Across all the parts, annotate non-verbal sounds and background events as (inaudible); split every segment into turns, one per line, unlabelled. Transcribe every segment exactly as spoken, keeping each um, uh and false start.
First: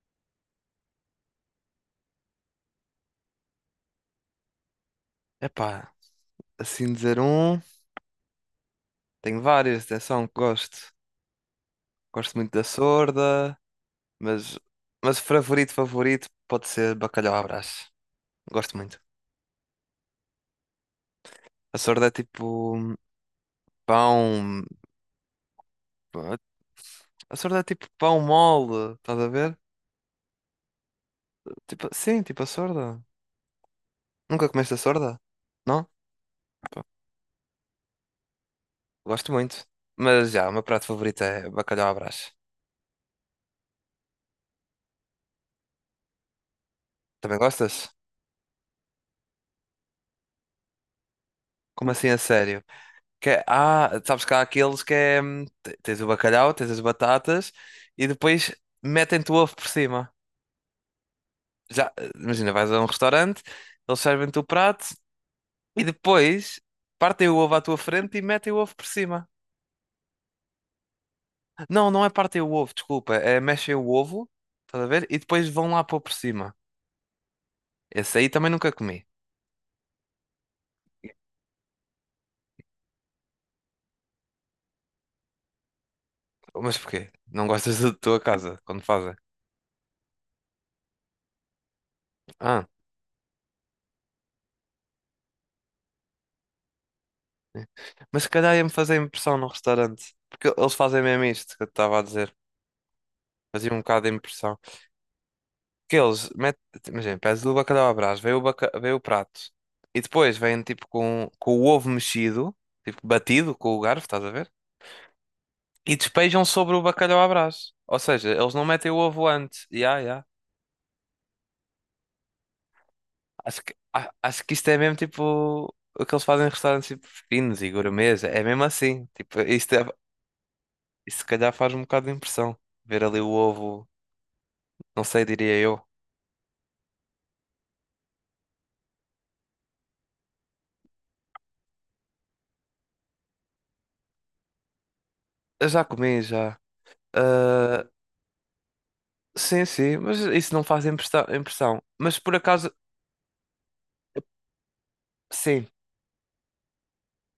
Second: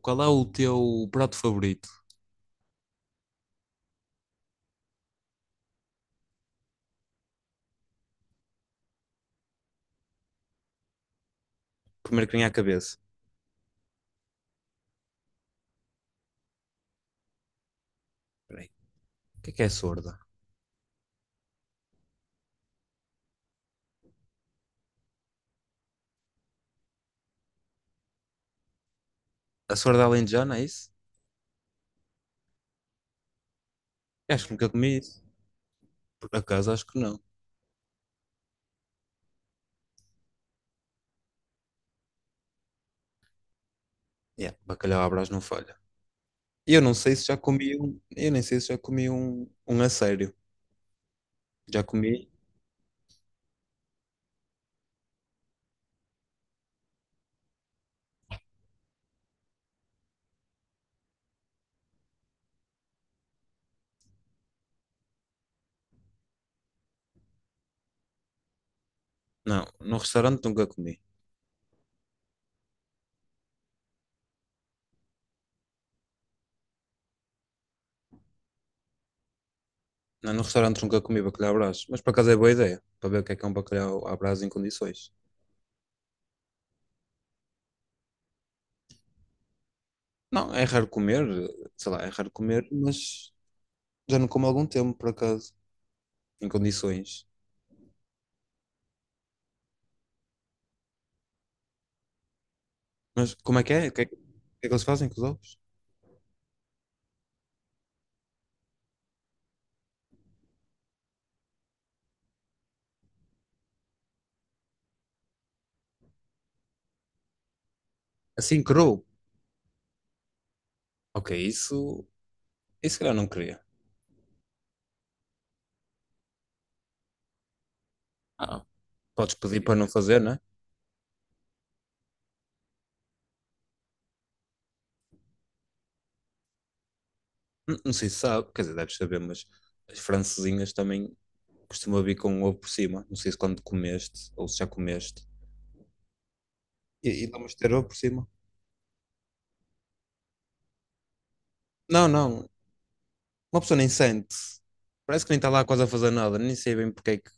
Qual é o teu prato favorito?
Epá, assim dizer um, tenho várias, atenção, que gosto.
Primeiro que
Gosto
vem à
muito da
cabeça.
Sorda, mas, mas o favorito, favorito pode ser bacalhau à Brás.
Peraí,
Gosto muito.
o que é que é sorda?
A Sorda é tipo pão. A Sorda é tipo pão mole, estás a ver?
A sorda alentejana, é isso?
Tipo, sim, tipo a Sorda.
Eu acho
Nunca
que nunca
comeste a
comi
Sorda?
isso.
Não?
Por acaso, acho que não.
Gosto muito. Mas já, o meu prato favorito é bacalhau à Brás.
Yeah, bacalhau à Brás não falha. Eu não sei se já
Também
comi
gostas?
um... Eu nem sei se já comi um, um a sério. Já
Como assim a
comi?
sério? Que é- ah, sabes que há aqueles que é. hum, te- Tens o bacalhau, tens as batatas e depois metem-te o ovo por cima. Já, eh, imagina, vais a um restaurante, eles servem-te o prato e depois partem o ovo à tua frente e metem o ovo por cima.
Não, no restaurante nunca comi.
Não, não é partem o ovo, desculpa, é mexem o ovo, estás a ver? E depois vão lá pôr por cima. Esse aí também nunca comi.
Não, no restaurante nunca comi bacalhau à Brás. Mas por acaso é boa ideia. Para ver o que é que é um bacalhau à Brás em condições.
Mas porquê? Não gostas da tua casa quando fazem?
Não, é raro comer. Sei lá, é raro comer,
Ah,
mas já não como há algum tempo, por acaso. Em condições.
é. Mas se calhar ia-me fazer impressão no restaurante. Porque eles fazem mesmo isto que eu te estava a dizer.
Mas como é que
Fazia um
é? O que é
bocado
que,
de
o que
impressão.
é que eles fazem com os ovos?
Porque eles metem, imagina, pedes o bacalhau à Brás, vem o, baca, vem o prato. E depois vêm tipo com, com o ovo mexido, tipo batido com o garfo, estás a ver? E despejam sobre o bacalhau à Brás. Ou seja, eles
Assim,
não metem o
cru.
ovo antes. Ya, ya.
Ok, isso. Isso se calhar não queria.
Acho que, a- acho que isto é mesmo tipo o que eles fazem em restaurantes tipo, finos e gourmets. É
Ah,
mesmo assim.
podes
Tipo,
pedir
isto,
para
é,
não fazer, não é?
isto se calhar faz um bocado de impressão. Ver ali o ovo, não sei, diria eu.
N- Não sei se sabe, quer dizer, deves saber, mas as francesinhas também costumam vir com ovo por cima. Não sei se quando comeste ou se já comeste.
Eu já comi, já.
E, e vamos ter ovo
Ah,
por cima.
sim, sim, mas isso não faz impressa- impressão.
Não,
Mas por
não.
acaso,
Uma pessoa nem sente. Parece que nem está lá
sim.
quase a fazer nada. Nem sei bem porque é que,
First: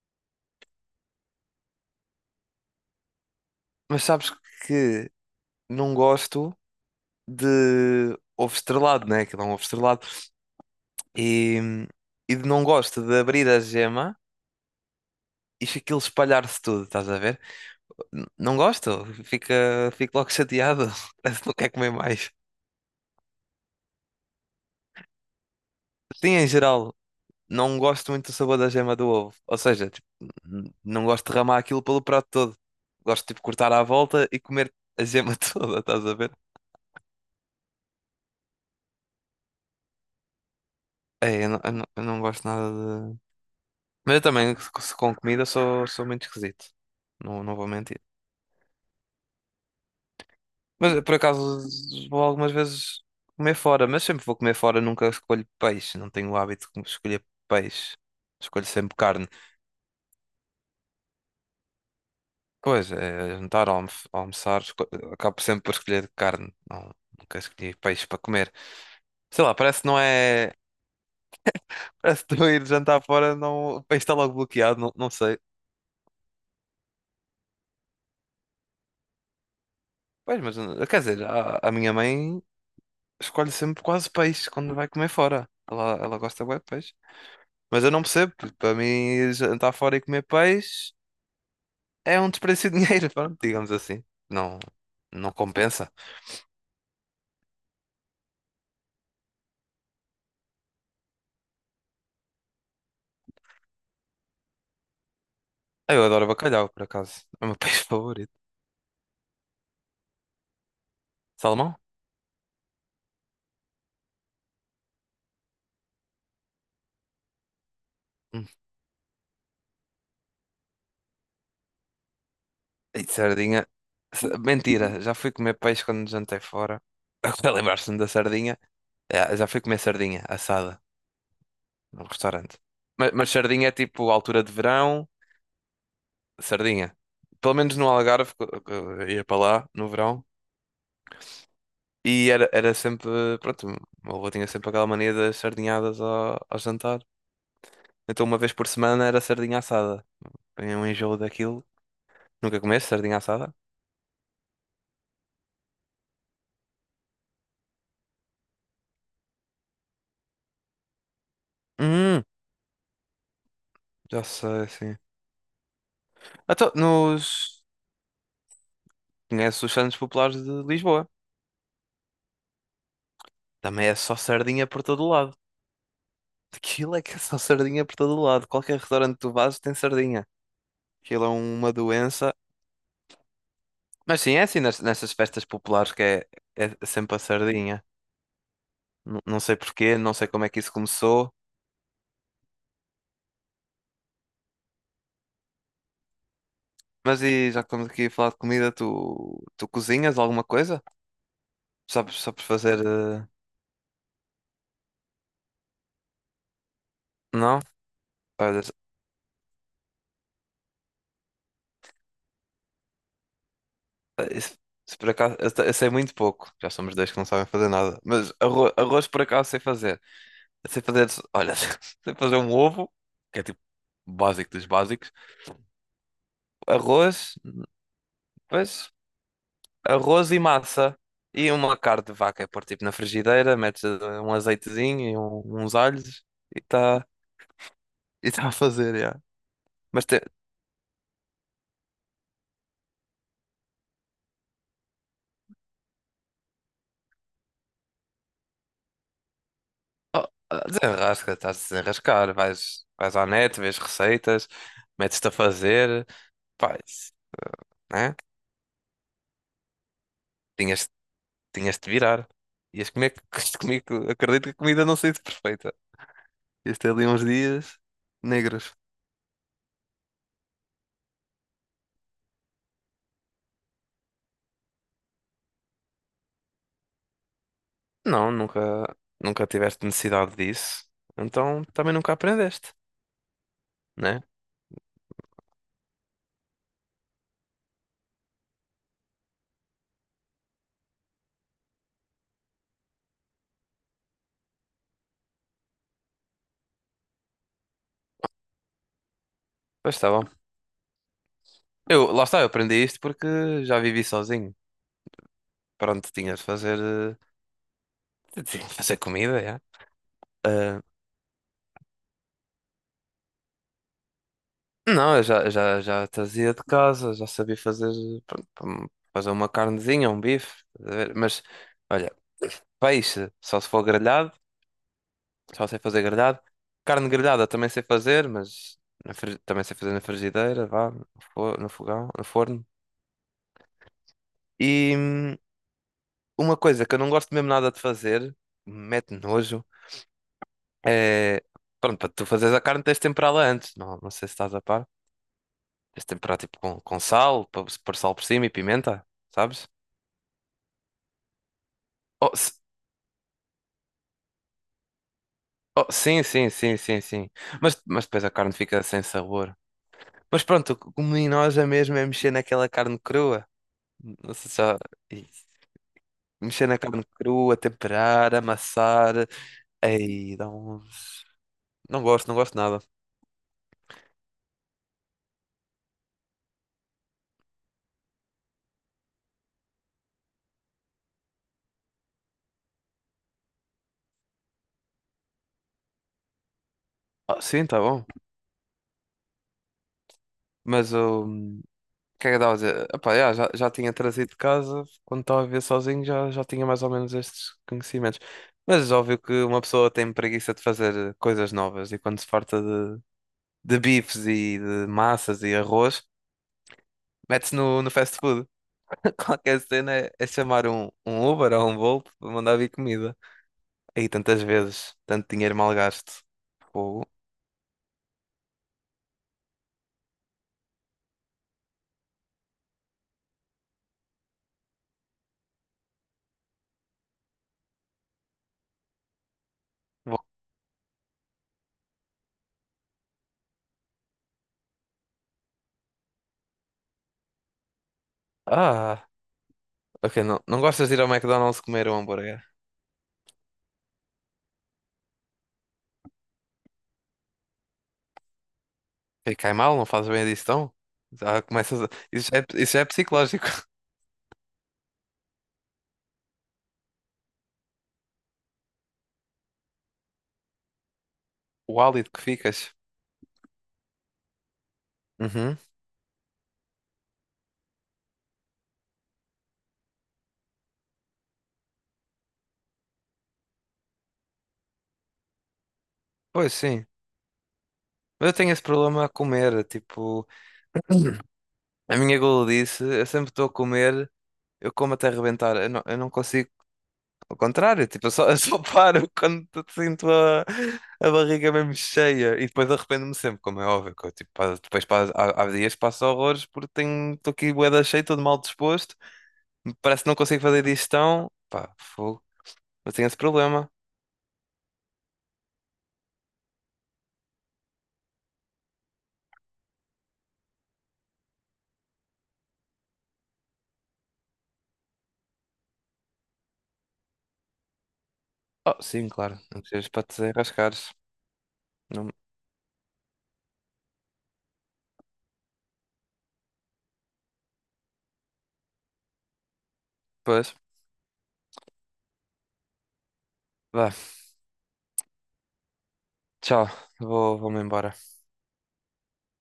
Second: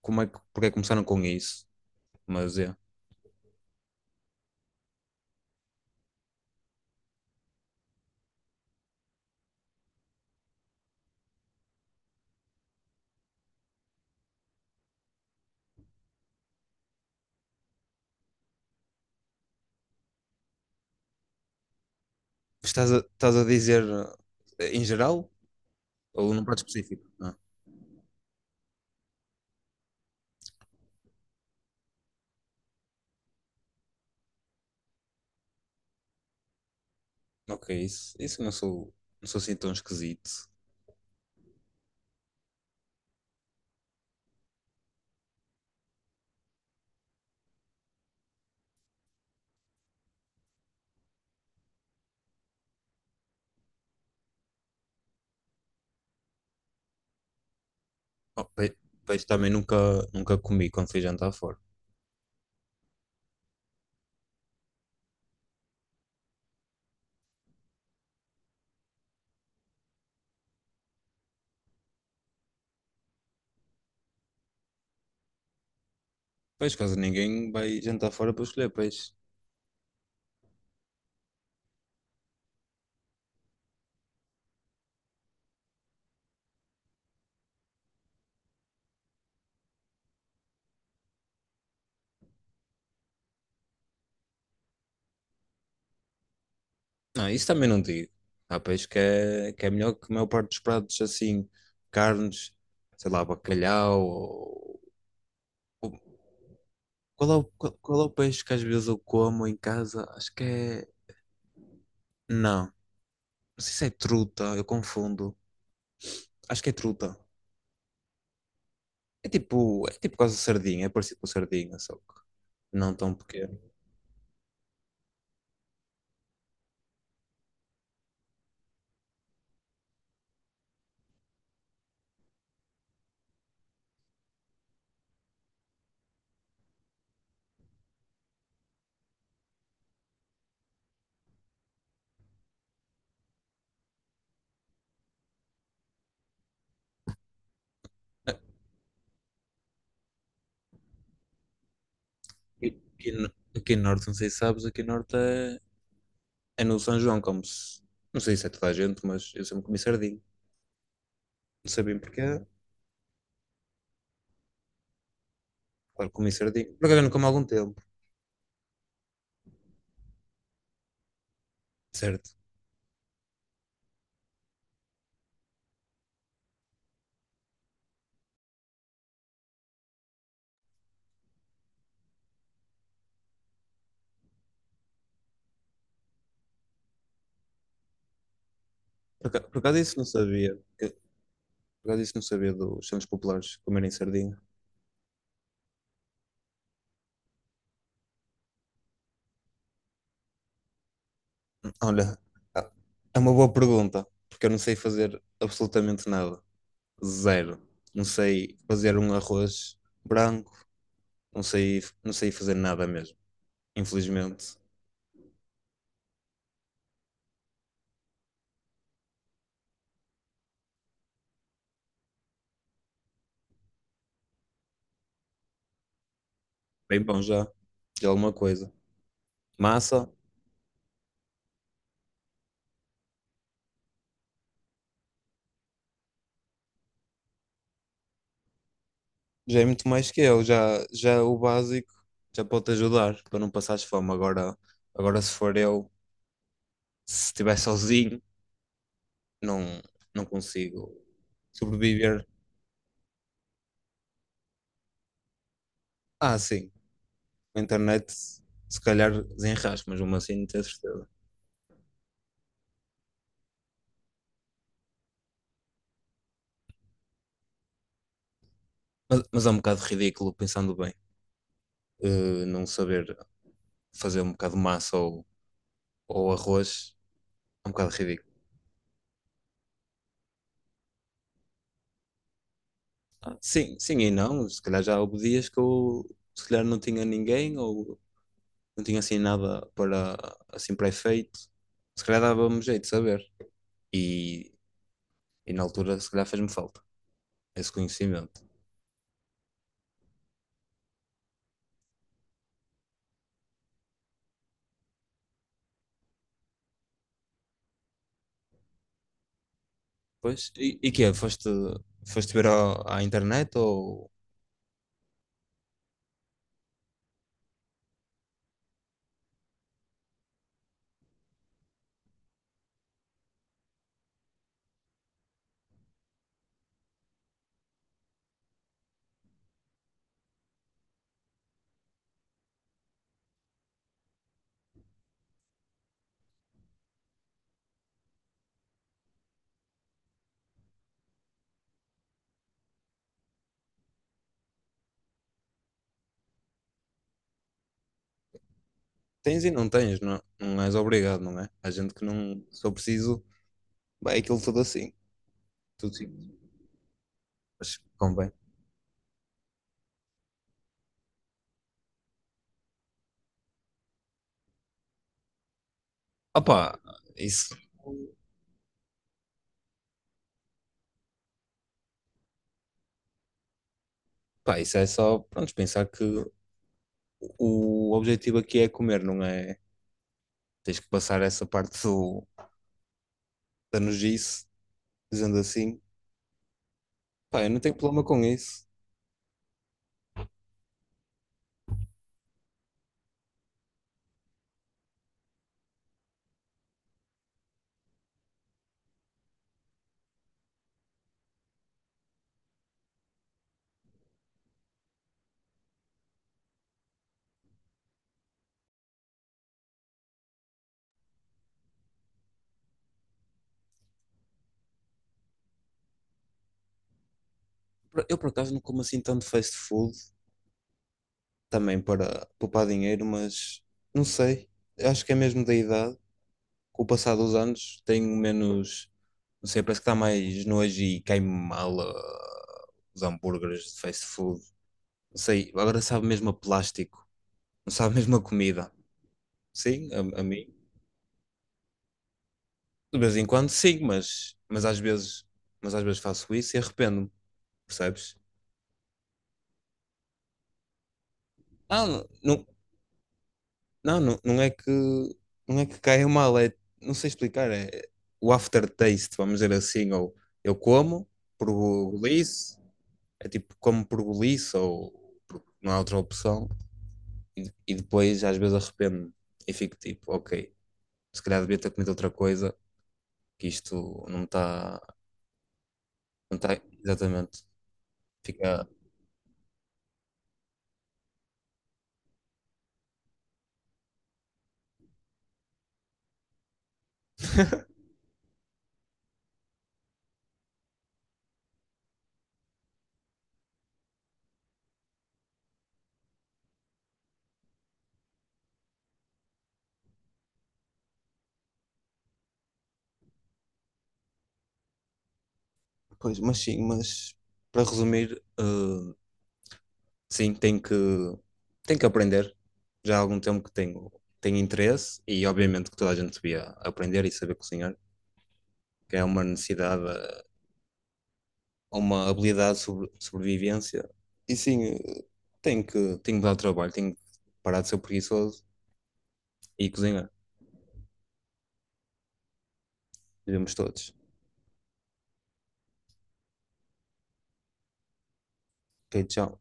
como é que, porque é que começaram com isso. Mas é.
Mas sabes que não gosto de ovo estrelado, né? Aquilo é um ovo estrelado. E, e não gosto de abrir a gema e aquilo espalhar-se tudo, estás a ver? N- Não gosto, fica, fico logo chateado. (laughs) Parece que não quer comer mais.
Estás a, estás a dizer eh, em geral ou
Sim,
num
em
prato
geral,
específico?
não gosto muito do sabor da gema do ovo. Ou seja, tipo, n- não gosto de derramar aquilo pelo prato todo. Gosto, tipo, cortar à volta e comer a gema (laughs) toda, estás a ver?
Ok, isso, isso eu não sou, não sou assim tão esquisito.
É, eu não, eu não, eu não gosto nada de. Mas eu também, se- com comida, sou, sou muito esquisito. Não, não vou mentir. Mas por acaso vou algumas vezes comer fora, mas sempre vou comer fora, nunca escolho peixe. Não tenho o hábito de escolher peixe.
Oh,
Escolho
pe-
sempre
peixe
carne.
também nunca, nunca comi quando fui jantar fora.
Pois, é, jantar, almo- almoçar, esco- acabo sempre por escolher carne. Não, nunca escolhi peixe para comer. Sei lá, parece que não é. (laughs) Parece que estou ir jantar fora, não... o peixe está logo bloqueado, não, não sei.
Peixe, quase ninguém vai jantar fora para escolher peixe.
Pois, mas eh, quer dizer, a, a minha mãe. Escolhe sempre quase peixe quando vai comer fora. Ela, ela gosta bué de peixe. Mas eu não percebo, porque para mim jantar fora e comer peixe é um desperdício de dinheiro, (laughs) pronto, digamos assim. Não, não compensa.
Não, isso também não digo. Há peixe que é, que é melhor que a maior parte dos pratos, assim, carnes, sei lá, bacalhau. ou-
Ah,
ou-
eu adoro bacalhau, por acaso.
Qual é o,
É o meu (laughs)
qual,
peixe
qual é o
favorito.
peixe que às vezes eu como em casa? Acho que é.
Salmão?
Não, não sei se é truta, eu confundo. Acho que é truta.
Hum.
É tipo, é tipo quase sardinha, é parecido com sardinha, só que não
E
tão pequeno.
sardinha? S- Mentira, já fui comer peixe quando jantei fora. (laughs) Agora lembrar-se-me da sardinha. É, já fui comer sardinha assada no restaurante. Mas, mas sardinha é tipo altura de verão. Sardinha. Pelo menos no Algarve, que eu- eu ia para lá no verão. E era, era sempre, pronto, o meu avô tinha sempre aquela mania das sardinhadas ao, ao jantar. Então uma vez por semana era sardinha assada. Tinha um enjoo daquilo. Nunca comeste
Aqui
sardinha
no,
assada?
aqui no Norte, não sei se sabes, aqui no Norte é, é no São João, como se. Não sei se é toda a gente, mas eu sempre comi sardinha. Não sabia
Hum,
porquê.
já sei, sim.
Claro, comi sardinha.
Então,
Por acaso eu não como há algum
nos...
tempo,
Conheces os Santos Populares de Lisboa?
certo?
Também é só sardinha por todo o lado. Aquilo é que é só sardinha por todo o lado. Qualquer restaurante que tu vás tem sardinha. Aquilo é uma doença. Mas sim, é assim nas- nessas festas populares que é, é sempre a sardinha. N-
Por
Não
acaso,
sei
por acaso isso
porquê,
não
não sei como é
sabia.
que isso
que-
começou.
Por acaso isso não sabia dos santos populares comerem sardinha.
Mas e já que estamos aqui a falar de comida, tu, tu cozinhas alguma coisa?
Olha,
Sabes, sabes
ah,
fazer.
é
eh,
uma boa pergunta, porque eu não sei fazer absolutamente nada.
Não?
Zero. Não sei
Olha, se,
fazer um arroz branco, não sei, não sei fazer nada mesmo,
eh, se-
infelizmente.
se por acaso. Eu, te- eu sei muito pouco. Já somos dois que não sabem fazer nada. Mas arroz, arroz por acaso sei fazer. Eu sei fazer. Olha, (laughs) sei fazer um ovo, que é tipo básico dos básicos.
Bem bom
Arroz,
já, de alguma coisa.
pois.
Massa,
Arroz e massa e uma carne de vaca. É pôr tipo na frigideira, metes eh, um azeitezinho e um- uns alhos e está e tá a fazer, já.
já é muito
Mas
mais que
te...
eu, já, já é o básico, já pode te ajudar para não passares fome. Agora, agora se for eu, se estiver sozinho, não, não
oh, ah,
consigo
desenrasca, estás a
sobreviver.
desenrascar. Vais, vais à net, vês receitas, metes-te a fazer,
Ah, sim,
faz,
a internet
né?
se calhar desenrasca, mas mesmo assim não tenho
Tinhas,
certeza.
Tinhas de virar. Ias comer, (laughs) comigo, acredito que a comida não seja perfeita. Ias ter ali uns dias negros.
Mas, mas é um bocado ridículo, pensando bem, eh, não saber fazer um bocado de massa ou, ou arroz, é um bocado
Não,
ridículo.
nunca, Nunca tiveste necessidade disso. Então também nunca aprendeste,
Ah, sim, sim e
né?
não. Se calhar já houve dias que eu se calhar não tinha ninguém ou não tinha assim nada para assim para efeito. Se calhar dava-me jeito de saber. E, e na altura se calhar fez-me falta esse conhecimento.
Pois tá. Eu, lá está, eu aprendi isto porque já vivi sozinho. Pronto, tinha de fazer, eh, tinha de fazer comida, já.
Pois, e,
Ah,
e que é? Foste, foste ver ao- à internet ou
não, eu já, já, já trazia de casa, já sabia fazer, pronto, hum, fazer uma carnezinha, um bife, estás a ver? Mas olha, peixe, só se for grelhado, só sei fazer grelhado. Carne grelhada também sei fazer, mas na fri- também sei fazer na frigideira, vá, no fo- no fogão, no forno. E hum, uma coisa que eu não gosto mesmo nada de fazer, mete nojo. É, pronto, para tu fazeres a carne tens de temperá-la antes, não, não sei se estás a par. Tens de temperar tipo com, com sal, para pôr sal por cima e pimenta,
tens e não
sabes?
tens, não, não és obrigado, não é? Há gente que
Oh,
não,
se-
se eu preciso, vai aquilo tudo assim.
oh,
Tudo sim.
sim, sim, sim, sim, sim.
Mas
Mas, mas depois a
convém.
carne fica sem sabor. Mas pronto, o que me enoja mesmo é mexer naquela carne crua. Não sei se já... Ih, mexer
Opa,
na carne
isso,
crua, temperar, amassar. Ei, dá um... Não gosto, não gosto nada.
pá, isso é só, pronto, pensar que o objetivo aqui é comer, não é? Tens que passar essa parte do, da nojice, dizendo assim.
Ah,
Pá, eu não
sim,
tenho
tá
problema
bom.
com isso.
Mas o O que é que eu estava a dizer? Epá, yeah, já, já tinha trazido de casa, quando estava a viver sozinho já, já tinha mais ou menos estes conhecimentos. Mas é óbvio que uma pessoa tem preguiça de fazer eh, coisas novas e quando se farta de, de bifes e de massas e arroz, mete-se no, no fast food. (laughs) Qualquer cena é, é chamar um, um Uber ou um Bolt para mandar vir comida. Aí tantas vezes, tanto dinheiro mal gasto. Fogo.
Eu, por acaso, não como assim tanto fast food, também para poupar dinheiro, mas não sei. Acho que é mesmo da idade. Com o passar dos anos, tenho menos. Não sei, parece que está
Vou-
mais nojo e cai-me mal ah, os hambúrgueres de fast food. Não sei, agora sabe mesmo a plástico, não sabe mesmo a comida.
ah,
Sim, a, a
ok, não,
mim.
não gostas de ir ao McDonald's comer um hambúrguer?
De vez em quando sim, mas, mas às vezes, mas às vezes faço isso e arrependo-me, percebes?
Ele cai mal, não faz bem a digestão? Já começas
Ah,
a... isso, já
não,
é, isso já é psicológico. (laughs)
não, não, não é que não é que caia mal, é, não sei explicar, é o aftertaste, vamos dizer assim, ou eu como por
O hálito que
golice,
ficas.
é tipo como por golice ou por-
Uhum.
não há outra opção e, e depois às vezes arrependo-me e fico tipo, ok, se calhar devia ter comido outra coisa, que isto não está, não
Pois
está
sim.
exatamente,
Mas eu tenho esse
fica.
problema a comer. Tipo, a minha gula eu sempre estou a comer, eu como até arrebentar. Eu não, eu não consigo. Ao contrário, tipo, eu só, (laughs) eu só paro quando t- sinto a, a barriga mesmo cheia. E depois arrependo-me sempre, como é óbvio. Que eu, tipo, pa- depois pa- há, há dias que passo horrores porque tenho, estou aqui bué da cheio, todo mal disposto. Parece que não consigo fazer digestão. Pá, fogo. Mas tem esse problema.
Pois, mas sim, mas para resumir, eh, sim, tenho que, tenho que aprender. Já há algum tempo que tenho, tenho interesse e obviamente que toda a gente devia aprender e saber cozinhar,
Oh,
que é
sim,
uma
claro. Não
necessidade,
precisas para te
eh,
desenrascares.
uma
Não...
habilidade de sobre, sobrevivência. E sim, eh, tenho que, tenho que dar trabalho, tenho que parar de ser preguiçoso e cozinhar.
Pois.
Devemos
Vá,
todos.
tchau. Vou, vou-me embora.
Ok, tchau.